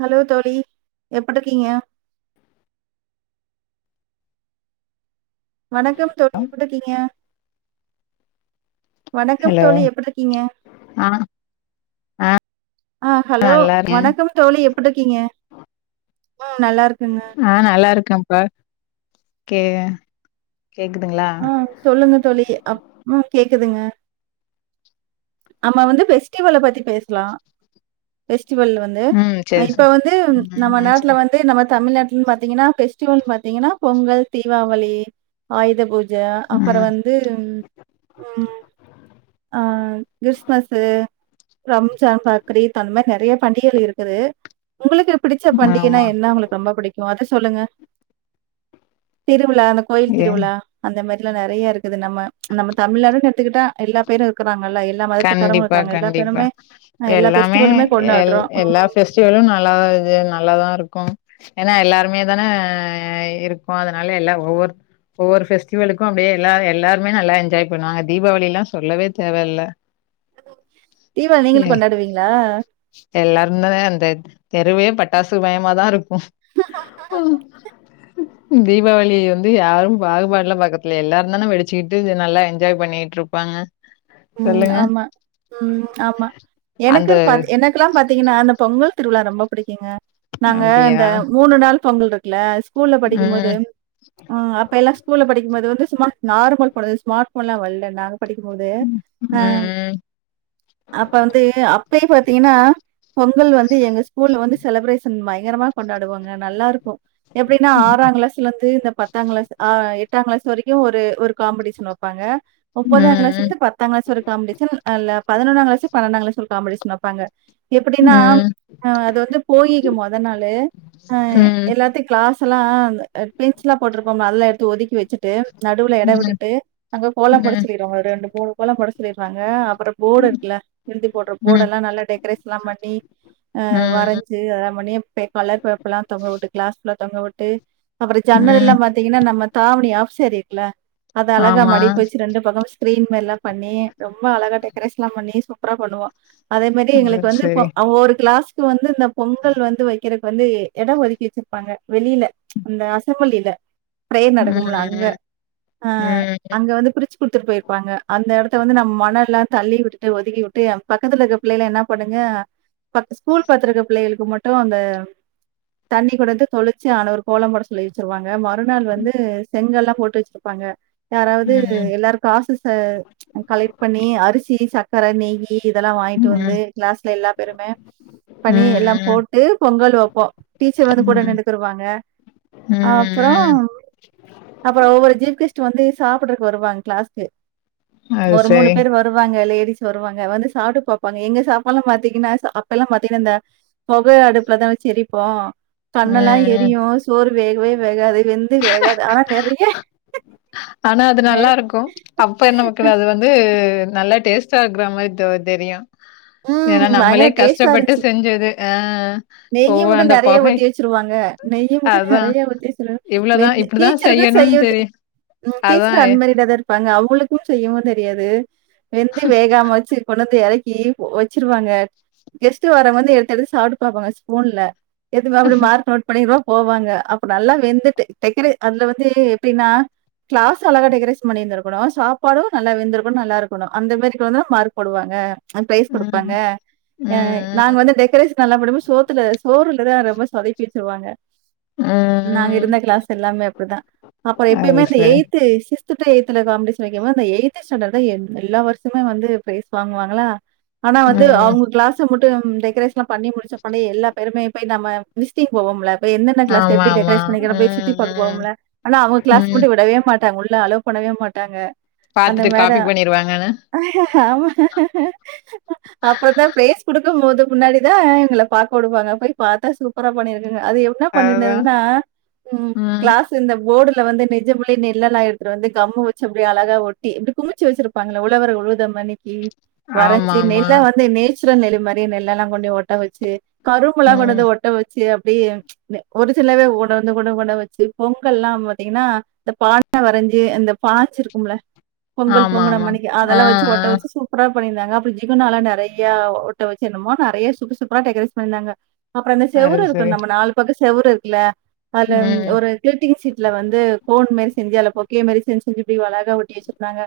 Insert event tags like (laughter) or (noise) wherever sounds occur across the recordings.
Hello தோழி எப்படிருக்கீங்க வணக்கம் தோழி எப்புட்ருக்கீங்க வணக்கம் ஹலோ தோழி எப்டிருக்கீங்க ஆ ஆஹ் ஹலோ நல்லா இருக்கே வணக்கம் தோழி எப்டிருக்கீங்க உம் நல்லாருக்கேங்க ஆ நல்லா இருக்கேன்ப்பா கே கேக்குதுங்ளா அ கேக்குதுங்க நம்ம வந்து ஃபெஸ்ட்டிவல பத்தி பேசலா வெஸ்ட்டிவல் வந்து ம் அ சேரி ச இப்ப வந்து ம் நம்ம ம் ச நாட்டுல வந்து நம்ம தமிழ்நாட்லன் பாத்தீங்கன்னா ஃபெஸ்டிவல் பத் திங்கன்னா பொங்கல் தீவாவளி ஆயுத பூ ஜா அப்புற ம் வந்து ம் ஆ கிறிஸ்மஸ்ஸு ரம்ஜான் பக் ரித் அந்த மாரி நெறைய பண்டிகல் இருக்குது உங்களுக்கு பிடிச்ச பண்டிகைனா ஆமா என்ன உங்களுக்கு ரொம்ப புடிக்கு அத சொல்லுங்க திரு விழா அந்த கோயில் ஏ திருவிழா இந்த மாரி எல்லா நெறைய இருக்குது நம்ம ச் நம்ம தமிழ்நாடுன் எடுத்துக்கிட்டா எல்லா பேரு இருக்கறாங் கண்டிப்பா கண்டிப்பா அ எல்லா எல்லாமே ஃபெஸ்டிவலுமே எ கொண்டாடுறோம். எல்லா ம். ஃபெஸ்டிவலு நல்லா இது நல்லாதா இருக்கு ஏன்னா எல்லாருமே தான இருக்கோ அதனால எல்லா ஒவ்வொருத் ஒவ்வொரு ஃபெஸ்டிவலுக்கு அப்டியே எல்லா எல்லாருமே நல்லா என்ஜாய் பண்ணுவாங்க தீபாவளி எல்லா சொல்லவே தேவல்ல தீவாளி நீங்களு கொண்டாடுவீங்களா எல்லாருந்தான அந்த தெருவே பட்டாசு மயமாதா இருக்கு ஓ ஓ தீபாவளி வந்து யாரு பாகுபாடலா பாக்கரத்தில்ல எல்லாரு தான வெடிச்சுட்டு நல்லா என்ஜாய் பண்ணிட்ருப்பாங்க ம் சொல்லுங்க ஆம்மா ம் ஆம்மா அந்த எனக்குன் பாத்தீங் எனக்கலா பாத்தீங்கன்னா இந்த பொங்கல் திருவிழா ரொம்ப புடிக்குங்க நாங்க அப்டியா அந்த மூணு நாள் பொங்கல்ருக்குல ஸ்கூல்ல படிக்கு போது ம் ஆ அப்ப எல்லா ஸ்கூல்ல படிக்குபோது வந்து சும்மா நார்மல் போனு ஸ்மார்ட் போன்லா வல்ல நாங்க படிக்கு போது அ ம் அப்ப வந்து அப்பயே பாத்தீங்கன்னா பொங்கல் வந்து எங்க ஸ்கூல் வந்து செலபரேஷன் பயங் பயங்கரமா கொண்டாடுவாங்க நல்லாருக்கு எப்டின்னா ஆறாங் கிளாஸ்ல இருந்து இந்த பத்தாங் கிளாஸ் ஆ எட்டாங் கிளாஸ் வரைக்கு ஒரு ஒரு காம்படிஷன் வப்பாங்க ஒம்பதாங் க்ளாஸ்ல ம் இருந்து பத் பத்தாங் க்ளாஸ் ஒரு காம்படிஷன் அ ல பதனொன்னா டாங் க்ளாஸு பணடாங் க்ளாஸு ஒரு காம்படீசன் வப்பாங்க ம் எப்டின்னா ம் அது வந்து போகிக்கு மொத நாளு ஆ ம் எல்லாத்தியு க்ளாஸ் சலா அந்த ஆட் பென்ச்லா போட்டிருப்போம்ல அதெல்லா எடுத்து ஒதுக்கி வச்சிட்டு நடுவுல இட விட்டுட்டு அங்க கோல ம் போடச் சொல்லிருவாங்க ஒரு ரெண்டு மூணு போட சொல்லிற்றாங்க அப்புறோ போர்டு ம் இருக்குல எழுதி போட்ற போர்ட் ம் எல்லா நல்லா டெக்கரேஷன்லா பண்ணி ஆ ம் வரஞ்சி அதலா பண்ணி பே கலர் பேப்பர்லா தொங்க வுட்டு க்ளாஸ் ஃபுல்லா அங்க வுட்டு அப்பற ஜன்னல்லா ம் பாத்தீங்கன்னா நம்ம தாவணி ஆஃப்சேரி இருக்குல அது அலகா ஆமா மடிப் வெச்சி ரெண்டு பக்கமு க்ரீன் மேற்ல பண்ணி ரொம்ப அலகா டெக்கரேஸ்ல்லா பண்ணி சூப்பரா பண்ணுவோ அதே மாரி அது எங்குளுக்கு வந்து ப் செரி ஒவ்வொரு க்ளாஸ் இப்போ வந்து இந்த பொங்கல் வந்து வைக்கறக்கு வந்து எடோ ஒதுக்கி வச்சிருப்பாங்க வெளியில அந்த அசம்பளில ப்ரேயர் நடக்கும்ல அங்க ம் அ ம் அங்க வந்து பிரிச் குத்துட் போயிருப்பாங்க அந்த எடத்த வந்து நம்ம மனல்லா தள்ளி விட்டுட்டு ஒதுக்கி விட்டு எப் பக்கத்துல இருக்க பிள்ளைள என்னா பண்ணுங்க ப ஸ்கூல் பாத்துருக்க பிள்ளைகளுக்கு மட்டு ம் அந்த தண்ணி கொடத்து தொளிச்சு ஆன ஒரு கோலம் போட சொல்லி வச்சிருவாங்க மறுநாள் வந்து செங்கல்லா போட்டு வச்சிருப்பாங்க யாராவது ம் எல்லாருக்கு காசு செ கலெக்ட் பண்ணி அரிசி சக்கர நெய்யி யி இதெல்லா ம் வாங்கிட்டு ம் வந்து க்ளாஸ்ல எல்லா பேருமே பண்ணி எல்லா ம் போட்டு பொங்கல் வப்போம் டீச்சர் வந்து ம் கூட ம் நின்டுக்குருவாங்க ம் அப்றோம் அப்றம் ஒவ்வொரு ஜீப் கெஸ்ட் வந்து சாப்டுறதுக்கு வருவாங்க கிளாஸ்க்கு அது ஒரு மூணு செரி பேரு வருவாங்க லெ டீஸ் வருவாங்க வந்து சாப்ட்டு பாப்பாங்க எங்க சாப்பால்லா பாத்தீங்கன்னா அப்பல்லா பாத்தீங்கன்னா இந்த பொக அடுப்புலதா வெச்சி எரிப்போ ம் கண்ணெல்லா ம் எரியு சோறு வேகவே வேகாது வெந்து வேகா ஆனா நெறைய ஆனா அது நெ நல்லா இருக்கு அப்ப நம க்கு அது வந்து நல்லா டேஸ்ட்டா இருக்குறா மாரி தொ தெரியு ம் ஏனா பயங்கர நம்மளே கஷ்டப்பட்டு செஞ்சது ஆ ஓ நெய்யி மட்டு அந்த நறைய பொகை ஊத்தி வெச்சிருவாங்க நெய்ய மட்டு அதான் நறைய ஊத்தி வச்சிரு வெந் இவ்ளோதான் இப்டிதான் டீச்சருக்கு செய்யணும்னு செய்யுது தெரியும். ம் அதான் டீச்சர் அன்மேரிடா தா இருப்பாங்க அவ்ங்குளுக்கு செய்யவு தெரியாது வெந்து வேகாம வச்சி கொண்டந்து எறக் கி வச்சிருவாங்க கெஸ்ட்டு வரங் வந்து எடுத்து எடுத் சாப்டு பாப்பாங்க ஸ்பூன்ல எதும அப்டி மார்க் நோட் பண்ணிருவோ போவாங்க அப்ப நல்லா வெந்துட்டு டெக்கரே அதுல வந்து எப்டினா க்ளாஸ் அழகா டெக்கரேஷன் பண்ணிருந்திருக்குணு சாப்பாடு நல்லா வெந்துருக்கணு நல்லாருக்கணு அந்த மாரி கொண் வந்தா மார்க் போடுவாங்க ப்ரைஸ் கொடுப்பாங்க ம் ம் நாங்க வந்து டெக்கரேஷ் சோத்துல சோறுல தான் ரொம்ப சொதப்பி வச்சிருவாங்க ம் நாங்க ம் இருந்த கிளாஸ் எல்லாமே அப்படிதான் அப்புறம் அது எப்பயுமே அந்த சரி. எயிட்து சி சீஸ்த் டூ எயிட்து காம்படிீஷன் வைக்கும்போது அந்த எயிது ஸ்டாண்டர்ட தான் எல்லா வருஷமே வந்து பிரைஸ் வாங்குவாங்களா ஆனா வந்து ம் அவங்க கிளாஸ் மட் டெக்கரேஷ் பண்ணி முடிச்ச ப எல்லா பேருமே போய் நம் விசிட்டிங் போவோம்ல ப்பனென கிளஸ்ல ஆமா எப்படி ஆமா. டெரேஷன் சுத்தி ம் பாக்க போவோம்ல ஆனா அவங்க கிளாஸ் ம் ம் மட்டும் விடவே மாட்டாங்க உள்ள அளோ போண்ணவே மாட்டாங்க அந்த பாத்துட்டு மேட காப்பி பண்ணிருவாங்கன்னு. ஆமா அப்புறத்தான் ப்ளேஸ் குடுக்கும் போது உன்னடி (unintelligible) தான் எங்களை பார்க விடுப்பாங்க போய் பார்த்தா சூப்பரா பண்ணிரு அது என்ன அதுதான் பண்ணிருன்னா ம் கிளாஸ் இந்த போர்டுல வந்து நிஜ புலி நெல்லல் எடுத்துட்டு வந்து கம் வி அப்படி அளாக ஒட்டி குமிச்சு வச்சிருப்பாங்கள உழவர உழுத மணிக்கு ஆமா வரைஞ்சு ஆமா. நெல்ல வந்தே நே குத்ரா மாரி நெல்லல்லா (unintelligible) ஒட்ட வச்சு கரும் ம் மளாவானத ஒட்ட வச்சு அப்படி ஒரு சிலவே கூட வந்து கூட கூட வச்சு பொங்கல் எல்லாம் பாத்தீங்கன்னா இந்த பானை வரைஞ்சு அந்த பாய்ச்சிருக்கும்ல பொங்கல் ஆமா பொங்கன ஆமா. மணிக்கு ஆ அதெல்லாம் வச்சு ஆ ஒட்ட வச்சு சூப்பரா பண்ணிருந்தாங்க அப்றோ ஜிகுநாலா நறையா ஒட்ட வச்சி என்னமோ நறையா சூப்பர் சூப்பரா டெக்கரேட் பண்ணிருந்தாங்க அப்றோ அந்த அது செவுரு இருக்கு சரி. நம்ம நாலு பக்க செவுரு இருக்குல அதுல ம் ஒரு கிளிட்டிங் சீட்ல வந்து கோன்மெஸ் செஞ்சால பொக்கே மாரி செஞ்சு செஞ்சு எப்டி அழகா ஒட்டி வச்சிருகாங்க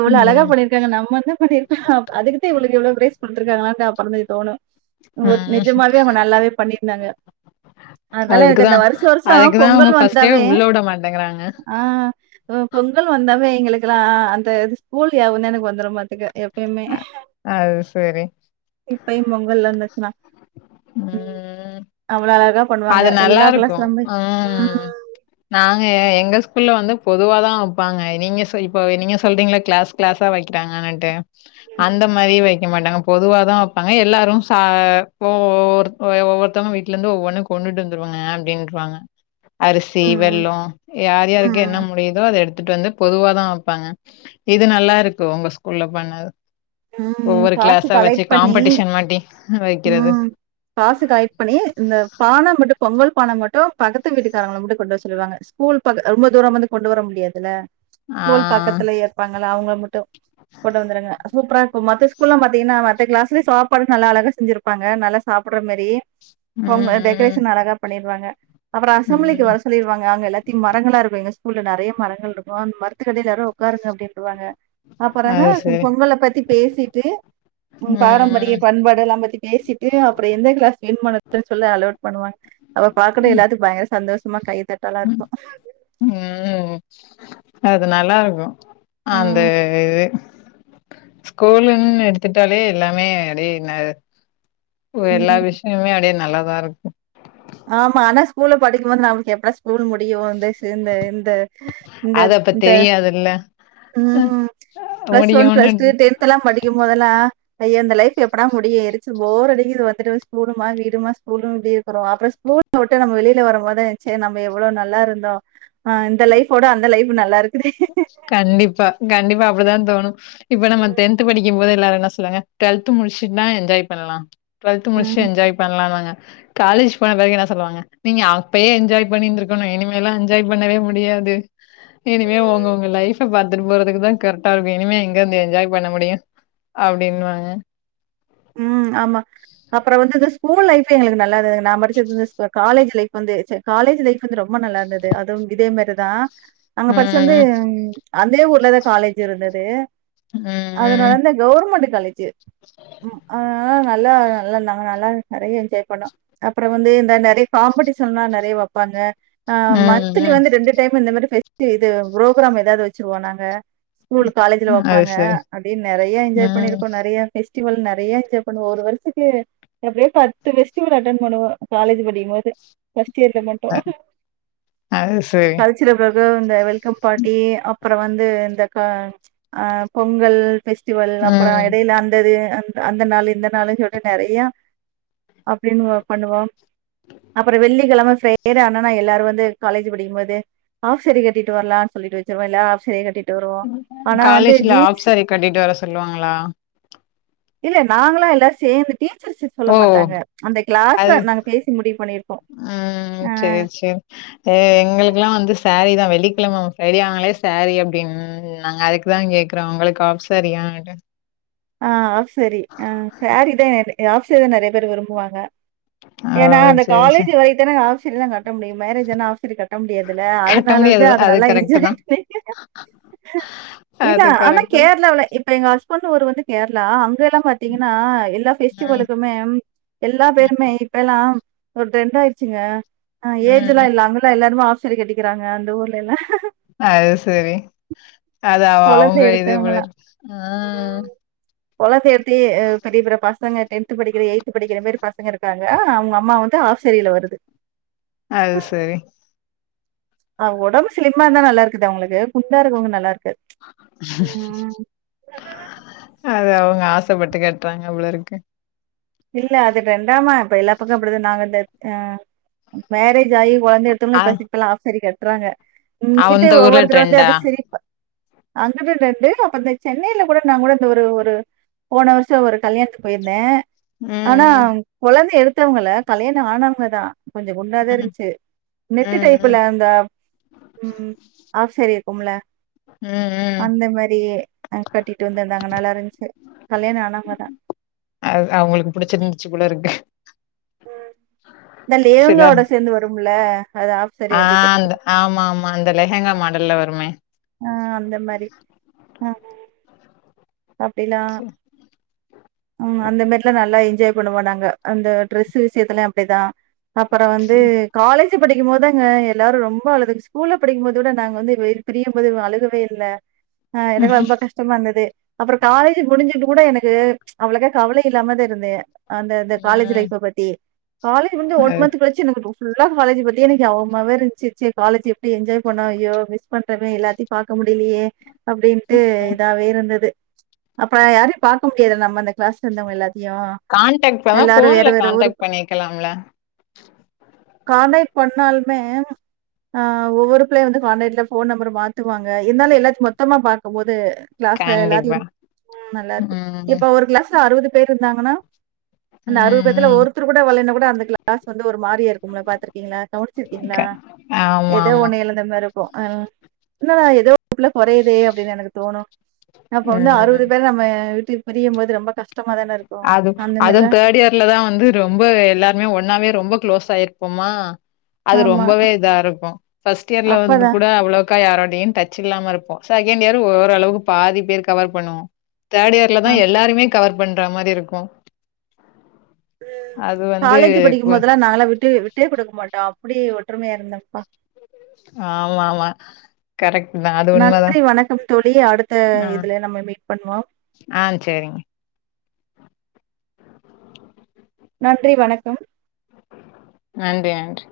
எவ்ளோ அழகா ம் பண்ணிருக்காங்க நம்ம என்ன பண்ணிருக்கோ அதுக்கு தா இவுளுக்கு இவ்ளோ பிரைஸ் குடுத்துருகாங்களா (unintelligible) தோணும் ம் நெஜமாவே அவுங்க நல்லாவே பண்ணிருந்தாங்க அதுனால எனக்கு அந்த அதுக்குதான் வருஷோ வருஷோ அதுக்குதான் அவங்க பொங்கல் ஃபர்ஸ்ட்டே வந்தாவே உள்ள விட மாட்டேங்கிறாங்க ஆ பொங்கல் வந்தாவே எங்குளுக்கு இருக்கலா அந்த இது ஸ்கூல் யாவகம் தா எனக்கு வந்துரும் ஆட்டுக்கு ஆ அது சரி இப்பயு பொங்கல் வந்துச்சுனா ம் அவ்வளோ அழகா பண்ணுவாங்க. அது நல்லா எல்லா கிளாஸ் இருக்கு. ரூம்லயும் ம் நாங்க எங்க ஸ்கூல்ல வந்து பொதுவா தா வப்பாங்க. நீங்க ச இப்போ நீங்க சொல்றீங்கில்ல கிளாஸ் கிளாஸா வக்கிறாங்கன்னுட்டு அந்த மாரி வெக்க மாட்டாங்க. பொதுவா தா வப்பாங்க. எல்லாரு ச ஒ ஒரு ஒவ்வொருத்தவங்க வீட்ல இருந்து ஒவ்வொன்னு கொண்டுட்டு வந்துருவாங்க அப்டின்றுவாங்க. அரிசி, ம், வெல்லோ. யார் யாருக்கு என்ன ம், முடியிதோ அத எடுத்துட்டு வந்து பொதுவாதா வப்பாங்க. இது நல்லா இருக்கு உங்க ஸ்கூல்ல பண்ணது. உம் ஒவ்வொரு காசு கிளாஸா வச்சு கலெக்ட் பண்ணி, காம்படிஷன் மாட்டி வைக்கிறது உம் காசு கலெக்ட் பண்ணி இந்த பான மட்டு பொங்கல் பான மட்டு பக்கத்து வீட்டுக்காரங்கள மட்டு கொண்டு வர சொல்லுவாங்க. ஸ்கூல் பக் ரொம்ப தூரம் வந்து கொண்டு வர முடியாதுல்ல. ஆ ஸ்கூல் பக்கத்துல இர்ப்பாங்க இல்ல. அவுங்கள மட்டு கொண்டு வந்துருங்க. சூப்பரா இருக்கு. மத்த ஸ்கூல்லா பாத்தீன்னா மத்த கிளாஸ்லயு சாப்பாடு நல்ல அழகா செஞ்சிருப்பாங்க நல்லா சாப்ட்ற மாரி அவுங்க ம் ம் டெக்கரேஷன் அழகா பண்ணீருவாங்க. அப்றோ அசெம்ப்ளிக்கு ம் வர சொல்லிருவாங்க அங்க எல்லாத்திம் மரங்களா இருக்கு எங்க ஸ்கூ ஸ்கூல்ல நெறைய மரங்கள் இருக்கு அந்த மரத்துக்கடீல்ல எல்லாரும் ஒக்காருங்க அப்டீனுன்ருவாங்க. அப்பற என்ன அது சரி பொங்கல் அப் பேசிட்டு ம் பாரம்பரிய பண்பாடு எல்லா பத்தி பேசிட்டு, அப்றோ எந்த கிளாஸ் வேணுமோ (unintelligible) சொல்ல அலவுட் பண்ணுவாங்க. அப்ப பாக்கணு எல்லாத்துக்கு பயங்கர சந் சந்தோஷமா கைய ம் உம் அது நல்லா இருக்கு. ஆ அந்த இது ஸ்கூல்ன்னு எடுத்துட்டாலே எல்லாமே அப்டி நா ஓ எல்லா ம் விஷ்யமே அப்டியே நல்லா இருக் (unintelligible) இருக்கு. ஆமா, ஆனா ஸ்கூல்ல படிக்கபோது நம்ளுக்கு எப்படா ஸ்கூல் முடியு வந்து இந்த இந்த இந்த அது அப்ப ந்த தெரியாதுல்ல ம் பிளஸ் ஒன், பிளஸ் முடியும்னு டூ, டென்ட் எல்லா படிக்கு போதெல்லா ஐய இந்த லைஃப் எப்படா முடியு எரிச்சல், போர் அடிக்கிது வந்துட்டு ஸ்கூலுமா, வீடுமா, ஸ்கூலும், வீடும் இப்டி இருக்குறோ அட்ரஸ் ஊட்ட வுட்டு நம்ம வெளில வருபோது சேர் நம்ம எவ்ளோ நல்லா இருந்தோ. ஆ இந்த லைஃப்ப விட அந்த லைஃப் நல்லா இருக் கண்டிப்பா, கண்டிப்பா அப்படிதா தோணு இப்ப நம்ம டென்த் படிக்கு போது எல்லாரு என்ன சொல்வாங்க? டுவெல்த் முடிச்சிட் தா என்ஜாய் பண்ணலா டுவெல்த் முடிச்சிட் ம் என்ஜாய் பண்ணலாம்னுவாங்க. காலேஜ் போன பிறகு என்ன சொல்லுவாங்க? நீங்க அப்பயே என்ஜாய் பண்ணிருந்துக்கணு இனிமே எல்லா என்ஜாய் பண்ணவே முடியாது. இனி இனிமே ஒங்க, ஒங்க லைஃப்ப பாத்துட் போறதுக்கு தா கரெக்டா இருக்கு. இனிமே எங்கருந்து என்ஜாய் பண்ண முடியு அப்டின்வாங்க. உம் ஆமா அப்புறோ வந்து ஸ்கூல் லைஃப் எங்களுக்கு நல்லாதா நா (unintelligible) காலேஜ் லைஃப் வந்து சே காலேஜ் லைஃப் வந்து ரொம்ப நல்லா இருந்தது அதுவும் இதே மாரிதா அங்க படிச்சு வந்து ம், அந்தே ஊர்லதா காலேஜ் இருந்தது ம், ம், அதனாலயிந்தா கவுர்மெண்ட் காலேஜ்ஜு (inaudible) ஆ ஆ நல்லா நல்லா நல்லா நறைய என்ஜாய் பண்ணோ அப்புறோ வந்து இந்த நெறைய காம்படிஷன்லா நெறைய வெப்பாங்க ஆஹ ம், மந்திலி வந்து ரெண்டு டைம் இந்த மாரி பே இது பு்ரோக்ராம் ஏதாவது வச்சிருவோ நாங்க ஸ்கூல் காலேஜ்ல ம். அது வப்பாங்க சரி. அப்டியே நெறைய என்ஜாய் ம். பண்ணிருக்கோ நெறைய பெஸ்டிவல் நெறைய என்ஜாய் பண்ணுவொ ஒரு வருஷதுக்கு எப்படியோ பத்து பெஸ்டிவல் அட்டன் பண்ணுவோ காலேஜ் படிக்கும் போது தியர்க்க அ மாட்டோம் அது சரி. கல்ச்சுரல்ல அப்றோ இந்த வெல் ல்கம் பார்ட்டி அம் அப்புறோ வந்து இந்த க அ பொங்கல் பெஸ்டிவல் அப்பறொ ம். எடையில அந் அப்டியே அ அந்த நாள் இந்த நாளுன்னு சொல்லிட்டு நெறைய அப்டின்னு பண்ணுவோம் அப்றோ வெள்ளிக்கிலம (unintelligible) எல்லாரும் வந்து காலேஜ் படிக்கும் போது ஆஃப் சாரீ கட்டிட்டு வரலான் சொல்லிட்டு வச்சருவொ எல்லா ஆஃப் சாரீ கட்டிட் காலேஜ்ல ஆப் சாரி கட்டிட்டு வர சொல்லுவாங்களா இல்ல நாங்களா எல்லா சேந்து ஓ அது நாங்க பேசி முடிவு பண்ணிருப்போ உம் செரி செரி எங்களுக்கெல்லாம் வந்து சாரீ தா வெள்ளிக்கிலம ஃப்ரைடே ஆனாலே சாரீ அப்டின்னு நாங்க அதுக்குதா கேக்குறோ உங்களுக்கு ஆஃ சாரீயானு ஆஹ் ஆஃப் சாரீ ஆஹ் சாரீதா ஆஃசாரி தா நெறைய பேர் விரும்புவாங்க ஓ ஏன்னா அந்த சேரி சேரி காலேஜ் வரைத்தான ஆஃசாரீல்லா கட்ட முடியு மேரேஜ்ஜான ஆஃசாரீ கட்ட முடியாதுல கட்ட அதனால வந்து முடியாது அத அது நல்லா கரெக்ட் தா என்ஜாய் பண்ணி இல்ல அது ஆனா கரெக்ட் ம் கேரளாவ்ல இப்ப எங்க ஹஸ் பொண்ணு ஒரு வந்து கேரளா அங்க எல்லா பாத்தீங்கன்னா எல்லா பெஃஸ்டிவலுக்குமே எல்லா ம் பேருமே இப்ப எல்லா ஒரு டென்டாயிடுச்சுங்க ஆஹ் ம் ஏஜ்ஜெல்லா ம் இல்ல அவங்கல்லா எல்லாருமே ஆஸ் சாரீ கட்டிக்கிறாங்க அந்த ஊர்ல எல்லா அது செரி அது குழந்தை அவங்க இது போல எடுத்தவங்கலாம். இருக்கு ஆ குழந்தை சேர்த்தி பெரிய பெரிய பசங்க டென்த் படிக்கிற எயி்த் படிக்கிற மாரி பசங்க இருக்காங்க அவங்க அம்மா வந்து ஆப்சாரில வருது அது சரி ஆ ஓடம்பு சிலிம்மா இருந்தா தான் நல்லா இருக்குது அவங்களுக்கு குண்டாடுறவங்க நல்லா இருக்கது ஆ (unintelligible) அது அவங்க ஆசைப்பட்டு கட்டுறாங்க போல இருக்கு இல்ல அது ரெண்டாம இப்ப எல்லா பக்கம் அப்டிது தான் நாங்க மேரேஜ் கையி குழந்தை எடுத்தோ ஆ பசிலாம் ஆஃப்சாரி கிடை கட்டுறாங்க இ்ங்கிட்ட அந்த ஊர்ல ஒவ்வொருத்தர் வந்து ட்ரெண்டா அதை சிரிப்பா அங்குட்டு (unintelligible) அப்ப இந்த சென்னைல கூட நா கூட இந்த ஒரு ஒரு போன வர்ஷோ ஒரு கல்யாணத்துக்கு போயிருந்தே ஆனா ம் கொழந்தை எடுத் மத்தவங்கல்ல கல்யாணோ ஆனவங்க தா கொஞ்சோ குண்டா தா ம் இருந்ச்சு ம் நெட்டு ம் டைப்புல அந்த ம் ஆஃப் ஸாரி இருக்கும்ல ம் ம் ம் அந்த மாரி அ, கட்டிட்டு வந்திருந்தாங்க நல்லா இருந்ச்சு கல்யாணோ ஆனாவங்க தா அது அவங்களுக்கு புடிச்சிருந்ச்சு போல இருக்கு ம் சில அது ஆஃப் சாரி ஆ அப்டி அந்த கட்டிக்கிறது. ஆமா ஆமா அந்த லெஹங்கா மாடல்ல வருமே ஆ அந்த மாரி ஆ அப்டிலா சேர் ம் அந்த மாரிலா நல்லா இர் என்ஜாய் பண்ணுவோம் நாங்க அந்த டிரெஸ்ஸு விஷயத்துல அப்டி தா அப்பறோ வந்து சேரி காலேஜ் த்து படிக்கும் போதுதாங்க எல்லாரும் ரொம்ப அழுது ஸ்கூல்ல படிக்கும்போது கூட நாங்க வந்து வெ பிரியும் போது அழுகவே இல்ல ஆ எனக்கு ரொம்ப கஷ்டமா இருந்துது அப்பறோ காலேஜ் முடிஞ்சுட்டு கூட எனக்கு அவ்வளோக்கா கவல இல்லாம தா இருந்தே அந்த இந்த காலேஜ் ம் லைஃப்ப பத்தி காலேஜ் முடிஞ்சு ஒன் அது மன்த்து கழிச்சு எனக்கு (unintelligible) ஃபுல்லா காலேஜ் பத்தி எனக்கு நியாவமாவே இருந்ச்சு ச்சு காலேஜு அப்படி என்ஜாய் பண்ணோ ஐயோ மிஸ் பண்ட்டமே எல்லாத்தயு பாக்க முடியிலயே அப்டின்ட்டு இதாவே இருந்தது அப்ப யாரையு பாக்க முடியாதுல்ல நம்ம அந்த கிளாஸ்ல இருந்தவங்க எல்லாத்தையும். கான்டக்ட் அதா எல்லாரும் வேற, ஃபோன்ல வேற ஊரு கான்டக்ட் பண்ணிக்கலாம்ல்ல கான்டக்ட் பண்ணாலுமே ஆ ஒவ்வொரு பிள்ளையு வந்து காான்டக்ட்ல ஃபோன் நம்பரு மாத்துவாங்க இருந்தாலு எல்லாத்தயு மொத்தமா பாக்கும் போது கிளாஸ்ல எல்லாத்தியு கண்டிப்பா ம் நல்லா ம் இருக்கே இப்ப ஒரு க்ளாஸ்ல அறுபது பேரு இருந்தாங்கனா ம் அந்த அறுபதுபேத்துல ம் ஒருத்தருக்கு கூட வருளேனா கூட அந்த கிளாஸ் வந்து ஒரு மாரியா இருக்கும்ல பாத்துருக்கீங்களா? க கவனிச்சிருக்கீங்களா? ஆமா ஏதோ ஆமா ஒன்ன இழந்த மாரி இருக்கோ அ இன்னா ஏதோ ஒருபுள்ள குறையுதே அப்டீன்னு எனக்கு தோணோ இப்ப வந்து அறுவது ம் பேர் நம்ம விட் இது பிரியும்போது ரொம்ப கஷ்ட் அது அதுவு தேர்ட் இயர்ல தா வந்து ரொம்ப எல்லாருமே ஒன்னாவே ரொம்பக் க்ளோஸாயி ருப்போமா அது ஆமா. ரொம்பவே இதா இருக்கோ ஃபர்ஸ்ட் இயர்ல வந்து அப்பதான். கூட அவ்ளோ அப்ப யாரோடயு டச் இல்லாம இருப்போ. செகண்ட் இயர் ஓரளவுக்கு பாதி பேர் கவர் பண்ணுவோம் தேர்ட் இயர்ல தா அ. எல்லாருமே கவர் வேற மாரிருக்கு (unintelligible) காலேஜு படிக்கும்போதெல்லா நாங்களாம் விட்டு விட்டே கொடுக்க மாட் அப்டி ஒற்றுமையா இருந்தப்பா ஆமா ஆமா கரெக்ட் தா அது உண்மதா நன்றி வணக்கம் தோழி அடுத்த ஆ இதுல நம்ம மீட் பண்வோ ஆ சேரிங்க நன்றி வணக்கம் நன்றி நன்றி